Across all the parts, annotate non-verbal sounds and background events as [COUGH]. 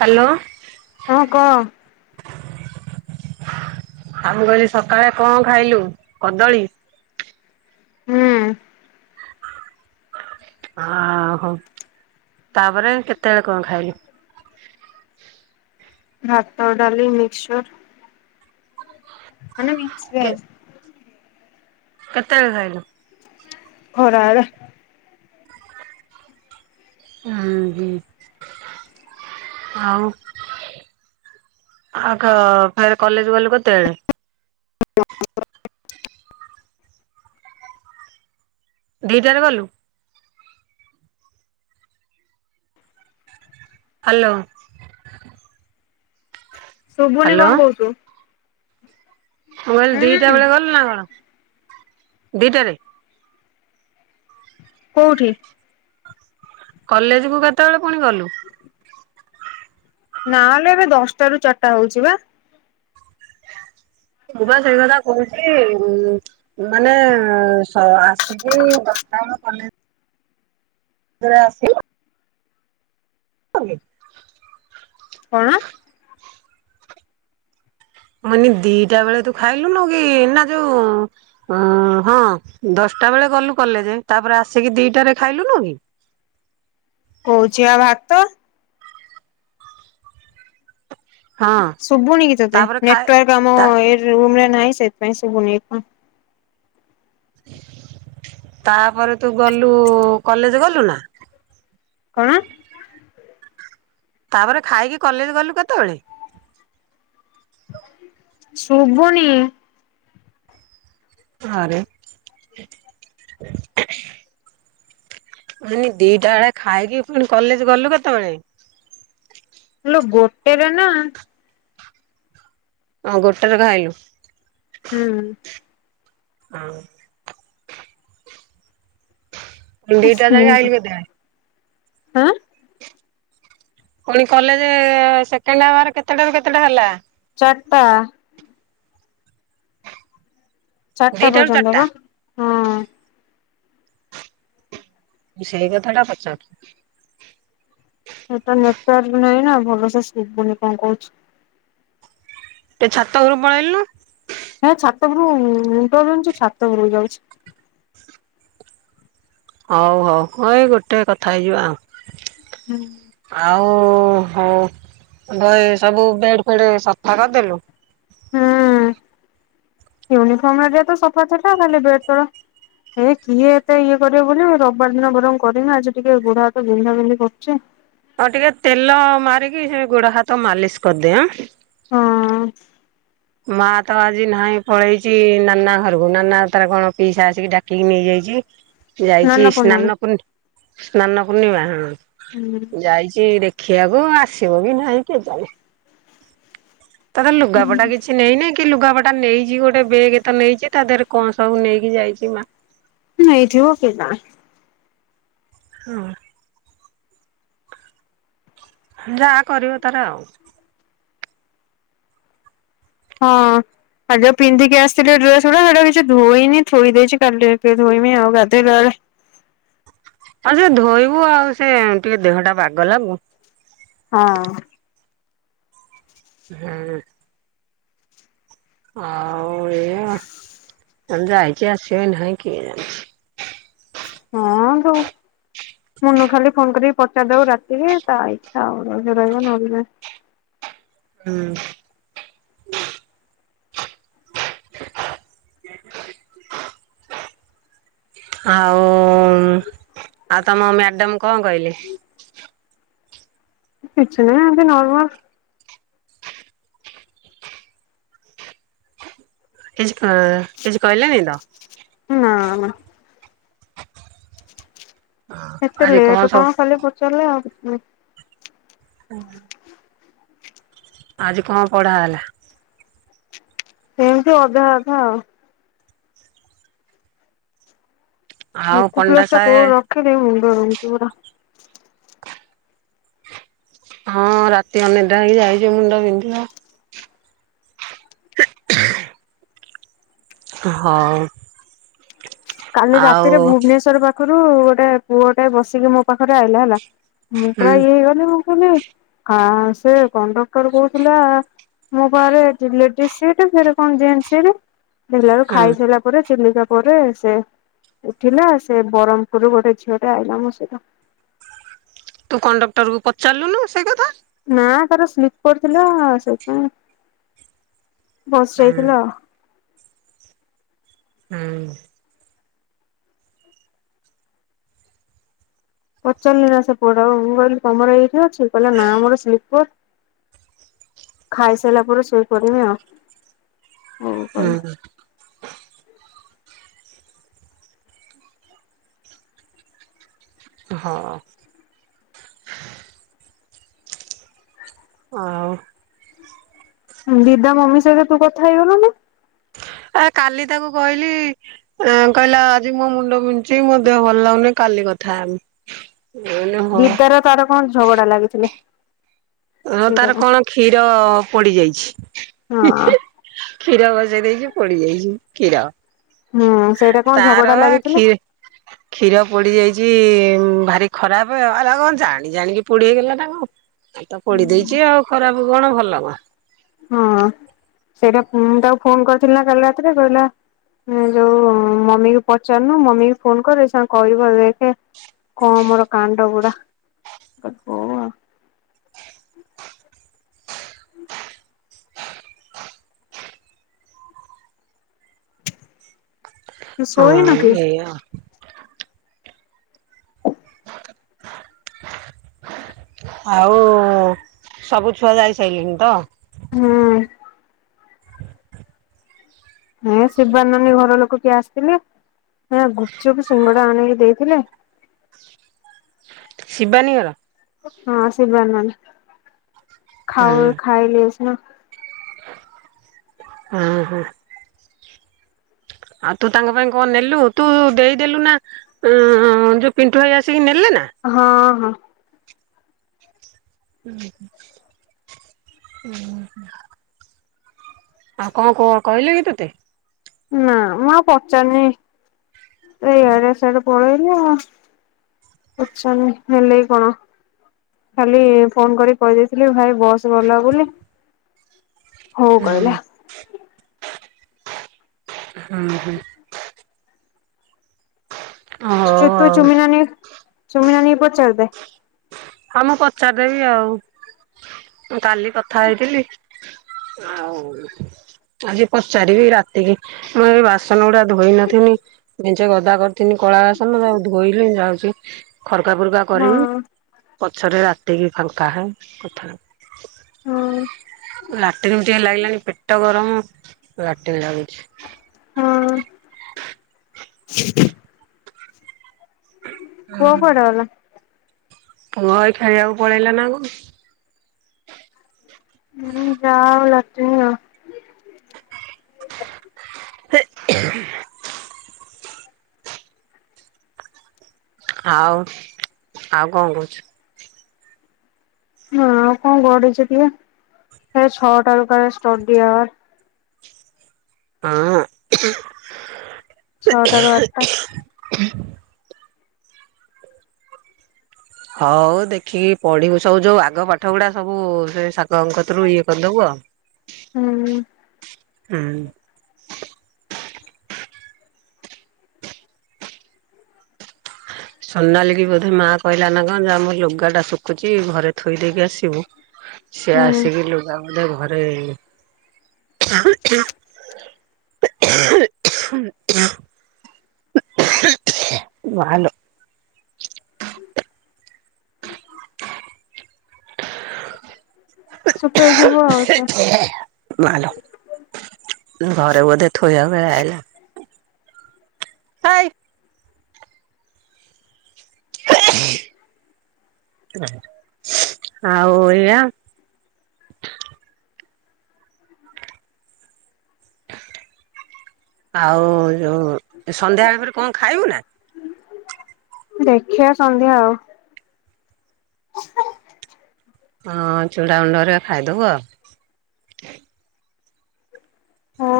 Hello. ହଁ କହ। ଆ ମୁଁ କହିଲି ସକାଳେ କଣ ଖାଇଲୁ? କଦଳୀ? ହୁଁ ଆଁ ହୋ। ତାପରେ କେତେବେଳେ କଣ ଖାଇଲୁ? ଭାତ, ଡାଲି, ମିକ୍ସଚର ମାନେ ମିକ୍ସଭେଜ୍। କେତେବେଳେ ଖାଇଲୁ? ଖରାବେଳେ। ଉଁ ହୁଁ। ଆଉ ଆଉ କହ ଫେରେ କଲେଜ୍ ଗଲୁ କେତେବେଳେ? ଦିଟାରେ ଗଲୁ? ହାଲୋ। ଶୁଭୁନି କଣ କହୁଚୁ। ମୁଁ କହିଲି ଦିଟା ବେଳେ ଗଲୁ ନା କଣ? ଦିଟାରେ? କୋଉଠି? କଲେଜକୁ କେତେବେଳେ ପୁଣି ଗଲୁ? ନାଁ ଲୋ, ଏବେ ଦଶଟାରୁ ଚାରିଟା ହଉଛି ବା। ମୁଁ ବା ସେଇ କଥା କହୁଛି। ଉ-ମାନେ ସ-ଆସିକି ଦଶ ଆମ କଲେଜ୍ କେତେବେଳେ ଆସିଲୁ? [UNINTELLIGIBLE] କଣ? ମାନେ ଦିଟା ବେଳେ ତୁ ଖାଇଲୁନୁ କି ନା ଯୋଉ ଅ ହଁ ଦଶ ଟା ବେଳେ ଗଲୁ କଲେଜେ ତାପରେ ଆସିକି ଦିଟାରେ ଖାଇଲୁନୁ କି? କହୁଚି ପା ଭାତ। ହଁ ସୁଭୁନି କି ତୋତେ? ତାପରେ ଖାଏ ନେଟୱାର୍କ ଆମ ତା ଏ ରୁମ୍ ରେ ନାଇଁ ସେଥିପାଇଁ ପାଇ ସୁଭୁନି କି କଣ। ତାପରେ ତୁ ଗଲୁ କଲେଜ ଗଲୁ ନା? କଣ? ତାପରେ ଖାଇକି କଲେଜ ଗଲୁ କେତେବେଳେ? ଶୁଭୁନି। ଆରେ ମୁଁ ମୁଁ କହିନି ଦିଟା ବେଳେ ଖାଇକି ପୁଣି କଲେଜ ଗଲୁ କେତେବେଳେ? ଗୋଟେରେ ନା। ହଁ ଗୋଟ ରେ ଖାଇଲୁ। ହୁଁ ହଁ। ଉଁ ଦି ଟା ରେ ଯାଇକି ଆଇଲୁ କେତେବେଳେ? ଆଁ। ପୁଣି କଲେଜେ ସେକେଣ୍ଡ ଆୱାର କେତେଟା ରୁ କେତେଟା ହେଲା? ଚାରଟା। ଚାରିଟା ଦିଟାରୁ ପର୍ଯ୍ୟନ୍ତ ଚାରିଟା ପା ହଁ। ମୁଁ ସେଇ କଥା ଟା ପଚାରୁଚି। ଏ ତ ନେଟୱାର୍କ ନାହିଁ ନା ଭଲ ସେ ଶୁଭୁନି କଣ କହୁଛୁ। ଟିକେ ଛାତ ଉପରୁକୁ ପଳେଇଲୁନୁ। ହେ ଛାତ ଉପରୁକୁ ଉଁ ମୁଣ୍ଡ ବିନ୍ଧୁଚି ଛାତ ଉପରୁକୁ ଯାଉଛି। ହଉ ହଉ ହଁ ଏଇ ଗୋଟେ କଥା ହେଇଯିବା ଆଉ ଆଉ। ହଉ ବଏ ସବୁ ବେଡ ଫେଡେ ସଫା କରିଦେଲୁ? ଉଁ ୟୁନିଫର୍ମ ହେରିକା ତ ସଫା ଥିଲା ଖାଲି ବେଡ ତଳ। ଏ କିଏ ଏତେ ଇଏ କରିବ ବୋଲି ରବିବାର ଦିନ ବରଂ କରିମି ଆଜି ଟିକେ ଗୋଡ଼ ହାତ ବିନ୍ଧା ବିନ୍ଧି କରୁଚି। ଆଉ ଟିକେ ତେଲ ମାରିକି ସେ ଗୋଡ ହାତ ମାଲିସ କରିଦେ ଆଁ। ହଁ। ମା ତ ଆଜି ନାହିଁ ପଳେଇଛି ନାନା ଘରକୁ ନାନା ତାର କଣ ପିଇସା ଆସିକି ଡାକିକି ନେଇଯାଇଛି। ଯାଇଛି ନାନା ପୂର୍ଣ୍ଣମୀ ସ୍ନାନ ପୂନ ସ୍ନାନ ପୂର୍ଣିମା ହଁ ଯାଇଛି ଦେ ଦେଖିଆକୁ ଆସିବ କି ନାହିଁ କେଜାଣି। ତାର ହୁଁ ଲୁଗାପଟା କିଛି ନେଇନାଇ କି ଲୁଗାପ ଟା ନେଇଛି ଗୋଟେ ବେଗେ ତ ନେଇଛି ତା ଦେହରେ କଣ ସବୁ ନେଇକି ଯାଇଛି ମା। ନେଇଥିବ କିଏ ଜାଣେ। ହଁ। ଯାହା କରିବ ତାର ଆଉ। ହଁ। ଆଜି ଯାହାକୁ ପିନ୍ଧିକି ଆସିଥିଲି ଡ୍ରେସ୍ ଗୁଡା ସେଟା କିଛି ଧୋଇନି ଥୋଇଦେଇଚି କାଲି ଏତିକି ଧୋଇମି ଗାଧେଇଲା ବେଳେ। ଆଉ ସେ ଧୋଇବୁ ଆଉ ସେ ଟିକେ ଦେହ ଟା ବାଗ ଲାଗୁ। ହଁ। ହୁଁ। ଆଉ ଏଇଆ। ହଁ ଯାଇଛି ଆସିବେ ନାହି କିଏ ଜାଣେ। ହଁ ବୋଉ। ମୁନୁ ଖାଲି ଫୋନ କରିକି ପଚାରି ଦବ ରାତିକି ତା ଇଚ୍ଛା ଆଉ ରହିଲେ ରହିବ ନହଲେ ନାହିଁ। ହୁଁ। [UNINTELLIGIBLE] ଆଉ ଉଁ। ଆଉ ତମ ମ୍ୟାଡାମ କଁ କହିଲେ। କିଛି ନାହିଁ ଏମିତି ନର୍ମାଲ। କିଛି କ କିଛି କହିଲେନି ତ। ନା ନା ଏତେ ଆଜି ଲେଟ ସବୁ କଣ ଖାଲି ପଚାରିଲେ ଆଉ କିଛି ନାହିଁ। ଉହୁଁ। ଆଜି କଣ ପଢା ହେଲା। ଏମିତି ଅଧା ଅଧା ଆଉ‌। ଆଉ ପଣ୍ଡା ମେଥପଲ୍ସ ଟା ସାହେବ କୋଉଠି ରଖିଲି ମୁଣ୍ଡ ବିନ୍ଧୁଚି ମୋରୋ। ହଁ ରାତି ଅନିଦ୍ରା ହେଇକି ଯାଇଚୁ ମୁଣ୍ଡ ବିିନ୍ଧିବ। ହଁ। କାଲି ରାତିରେ ଭୁବନେଶ୍ଵର ପାଖୁରୁ ଗୋଟେ ପୁଅ ଟେ ବସିକି ମୋ ପାଖରେ ଆଇଲା ହେଲା। ମୁଁ ହୁଁ ପ୍ରାୟ ଇଏ ହେଇଗଲି ମୁଁ କହିଲି ଆଁ ସେ କଣ୍ଡକ୍ଟର କୋହୁଥିଲା। ମୋ ପାଖରେ ଲେଡିଜ୍ ସିଟ୍ ଫେରେ କଣ ଜେନ୍ସ ସିଟ୍। ଦେଖିଲା ବେଲାବେଳୁ ହୁଁ ଖାଇସାଇଲା ପରେ ଚିଲିକା ପରେ ସେ ଉଠିଲା ସେ ବ୍ରହ୍ମପୁରରୁ ଗୋଟେ ଝିଅଟେ ଆଇଲା ମୋ ସହିତ। ତୁ କଣ୍ଡକ୍ଟର କୁ ପଚାରଲୁନି ସେଇ କଥା। ନାଁ ତାର ସ୍ଲିପର୍ ଥିଲା ସେଇଥିପାଇଁ। ବସ ହୁଁ ଯାଇଥିଲ ଆଉ। ହୁଁ। ପଚାରିଲି ନା ସେପଟ ଆଉ ମୁଁ କହିଲି ତମର ଏଇଠି ଅଛି କହିଲା ନା ମୋରୋ ସ୍ଲିପର୍। ଖାଇସାଇଲା ପରେ ସୋଇ ପଡ଼ିବି ଆଉ। ହଉ ହୁଁ। କହିଲି। ହଁ। ଆଉ। ଦିଦା ମମି ସହିତ ତୁ କଥା ହେଇଗଲୁନି। [INAUDIBLE] ଆଁ କାଲି ତାକୁ କହିଲି ଏଁ କହିଲା ଆଜି ମୋ ମୁଣ୍ଡ ବିନ୍ଧୁଚି ମୋ ଦେହ ଭଲ ଲାଗୁନି କାଲି କଥା ହେମି। ଦିଦାର ତାର କଁ ଝଗଡା ଲାଗିଥିଲେ। ଅଁ ସେଇଟା ତାର ପା କଣ କ୍ଷୀର ପୋଡିଯାଇଛି। ହଁ କ୍ଷୀର ବସେଇ ଦେଇଚି ପୋଡିଯାଇଚି କ୍ଷୀର। ହୁଁ ସେଇଟା କଣ ତାର ଝଗଡା ବା ଲାଗିଥିଲେ ଖି କ୍ଷୀର ପୋଡିଯାଇଚି। ଉଁ ଭାରି ଖରାପ ଆ ଏରା କଁ ଜାଣି ଜାଣିକି ପୋଡିହେଇଗଲା ନା କଁ। ଆଉ ତ ପୋଡି ଦେଇଚି ଆଉ ଖରାପ କଣ ଭଲ କଁ। ହଁ ସେଇଟା ମୁଁ ତାକୁ ଫୋନ୍ କରିଥିଲି ନା କାଲି ରାତିରେ କହିଲା ଉଁ ଯୋଉ ମମିକୁ ପଚାରୁନୁ ମମିକୁ ଫୋନ କରେ ସେ କଁ କହିବ ଦେଖୀ କଁ ମୋରୋ କାଣ୍ଡ ଗୁଡା ମୁଁ କହିଲି ହୋଉ ଆଉ। ତୁ ଶୋଇନୁ ହଁ କି? ଏୟା ଆଉ। [INAUDIBLE] ଆଉ ସବୁ ଛୁଆ ଯାଇ ସାଇଲେଣିି ତ। ହୁଁ। ହେଁ ଶିବାନ ନାନୀ ଘର ଲୋକୋ କିଏ ଆସିଥିଲେ ହେରା ଗୁପଚପ ସିଙ୍ଗ ଡା ଆଣିକି ଦେଇଥିଲେ। ଶିବାନୀ ଘର। ହଁ ଶିବାନୀ ନାନୀ ହଁ ଖାଉ ଖାଇ। [UNINTELLIGIBLE] ଅହଁ। ଆଉ ତୁ ତାଙ୍କ ପାଇଁ କଁ ନେଲୁ ତୁ ଦେଇଦେଲୁ ନା ଅଁ ଯୋଉ ପିଣ୍ଠୁ ଭାଇ ଆସିକି ନେ ହଁ ହଁ। ଉହୁଁ ଉହୁଁ। ଆଉ କଁ କୋ କହିଲେ କି ତତେ। ନା ମୁଁ ଆଉ ପଚାରୁନି ଇଆଡେ ସିଆଡେ ପଳେଇଲେ ପଚାରିନି ହେଲେ କଣ ଖାଲି ଫୋନ କରି କହିଦେଇଥିଲି ଭାଇ ବସ୍ ଭଲ ଲାଗୁନି ହଉ ହୁଁ। କହିଲା ହୁଁ ହୁଁ ହଉ ତୁ ଆଉ ଚୁମି ନାନୀ ଚୁମି ନାନୀକୁ ପଚାରି ଦେ ହଁ ମୁଁ ପଚାରିଦେବି ଆଉ କାଲି କଥା ହେଇଥିଲି ହଉ ଆଜି ପଚାରିବି ରାତିକି ମୁଁ ଏ ବାସନ ଗୁଡା ଧୋଇ ନଥିନି ମେଞ୍ଚେ ଗଦା କରିଥିନି କଳାବାସନ ତାକୁ ଧୋଇଲେ ହିଁ ଯାଉଛି ଖରକା ଫୁର୍କା ହଁ କରିମି ପଛରେ ରାତିକି ଫାଙ୍କା ହେ କଥା ହଁ ହେମି ଲାଟିନ୍ ବି ଟିକେ ଲାଗିଲାଣିି ପେଟ ଗରମ ଲାଟିନ଼ ଲାଗୁଛି ହଁ ପୁଅ କୁଆଡେ ଗଲା ପୁଅ ଏଇ ଖେଳିବାକୁ ପଳେଇଲା ନା କଣ ଯାଉ ହୁଁ ହେ ଆଉ ଆଉ କଣ କହୁଛୁ ହଁ ଆଉ କଣ [UNINTELLIGIBLE] ସେ ଛଅଟାରୁ କାଳେ ଷ୍ଟଡି ଆଉଆର ହଁ ଛଅଟାରୁ ଆଠଟା ହଉ ଦେଖିକି ପଢିବୁ ସବୁ ଯୋଉ ଆଗ ପାଠ ଗୁଡା ସବୁ ସେ ସାଙ୍ଗଙ୍କତରୁ ଇଏ କରିଦବୁ ଆଉ ହ ହୁଁ ହୁଁ ସୋନାଲିକୁ ବୋଧେ ମା କହିଲା ନା କଣ ଯା ମୋ ଲୁଗା ଟା ଶୁଖୁଚି ଘରେ ଥୋଇ ଦେଇକି ଆସିବୁ ସେ ହୁଁ ଆସିକି ଲୁଗା ବୋଧେ ଘରେ ମାଆଲୋ ଶୁକ୍ରବାର ସବୁ ମାଆଲୋ ଘରେ ବୋଧେ ଥୋଇବାକୁ ଆଇଲା ହାୟ ଆଉ ଏଇଆ ଆଉ ଯୋଉ ସନ୍ଧ୍ୟାବେଳ ପରେ କଣ ଖାଇବୁ ନା ଦେଖିଆ ସନ୍ଧ୍ୟା ହଉ ହଁ ଚୂଡ଼ା ଗୁଣ୍ଡରେ ଖାଇଦବୁ ହଁ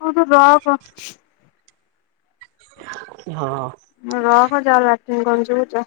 ହଉ ତୁ ରଖ ହଁ ରହ ଯା ଲାଟିନ ଗନ୍ଧଉଛୁ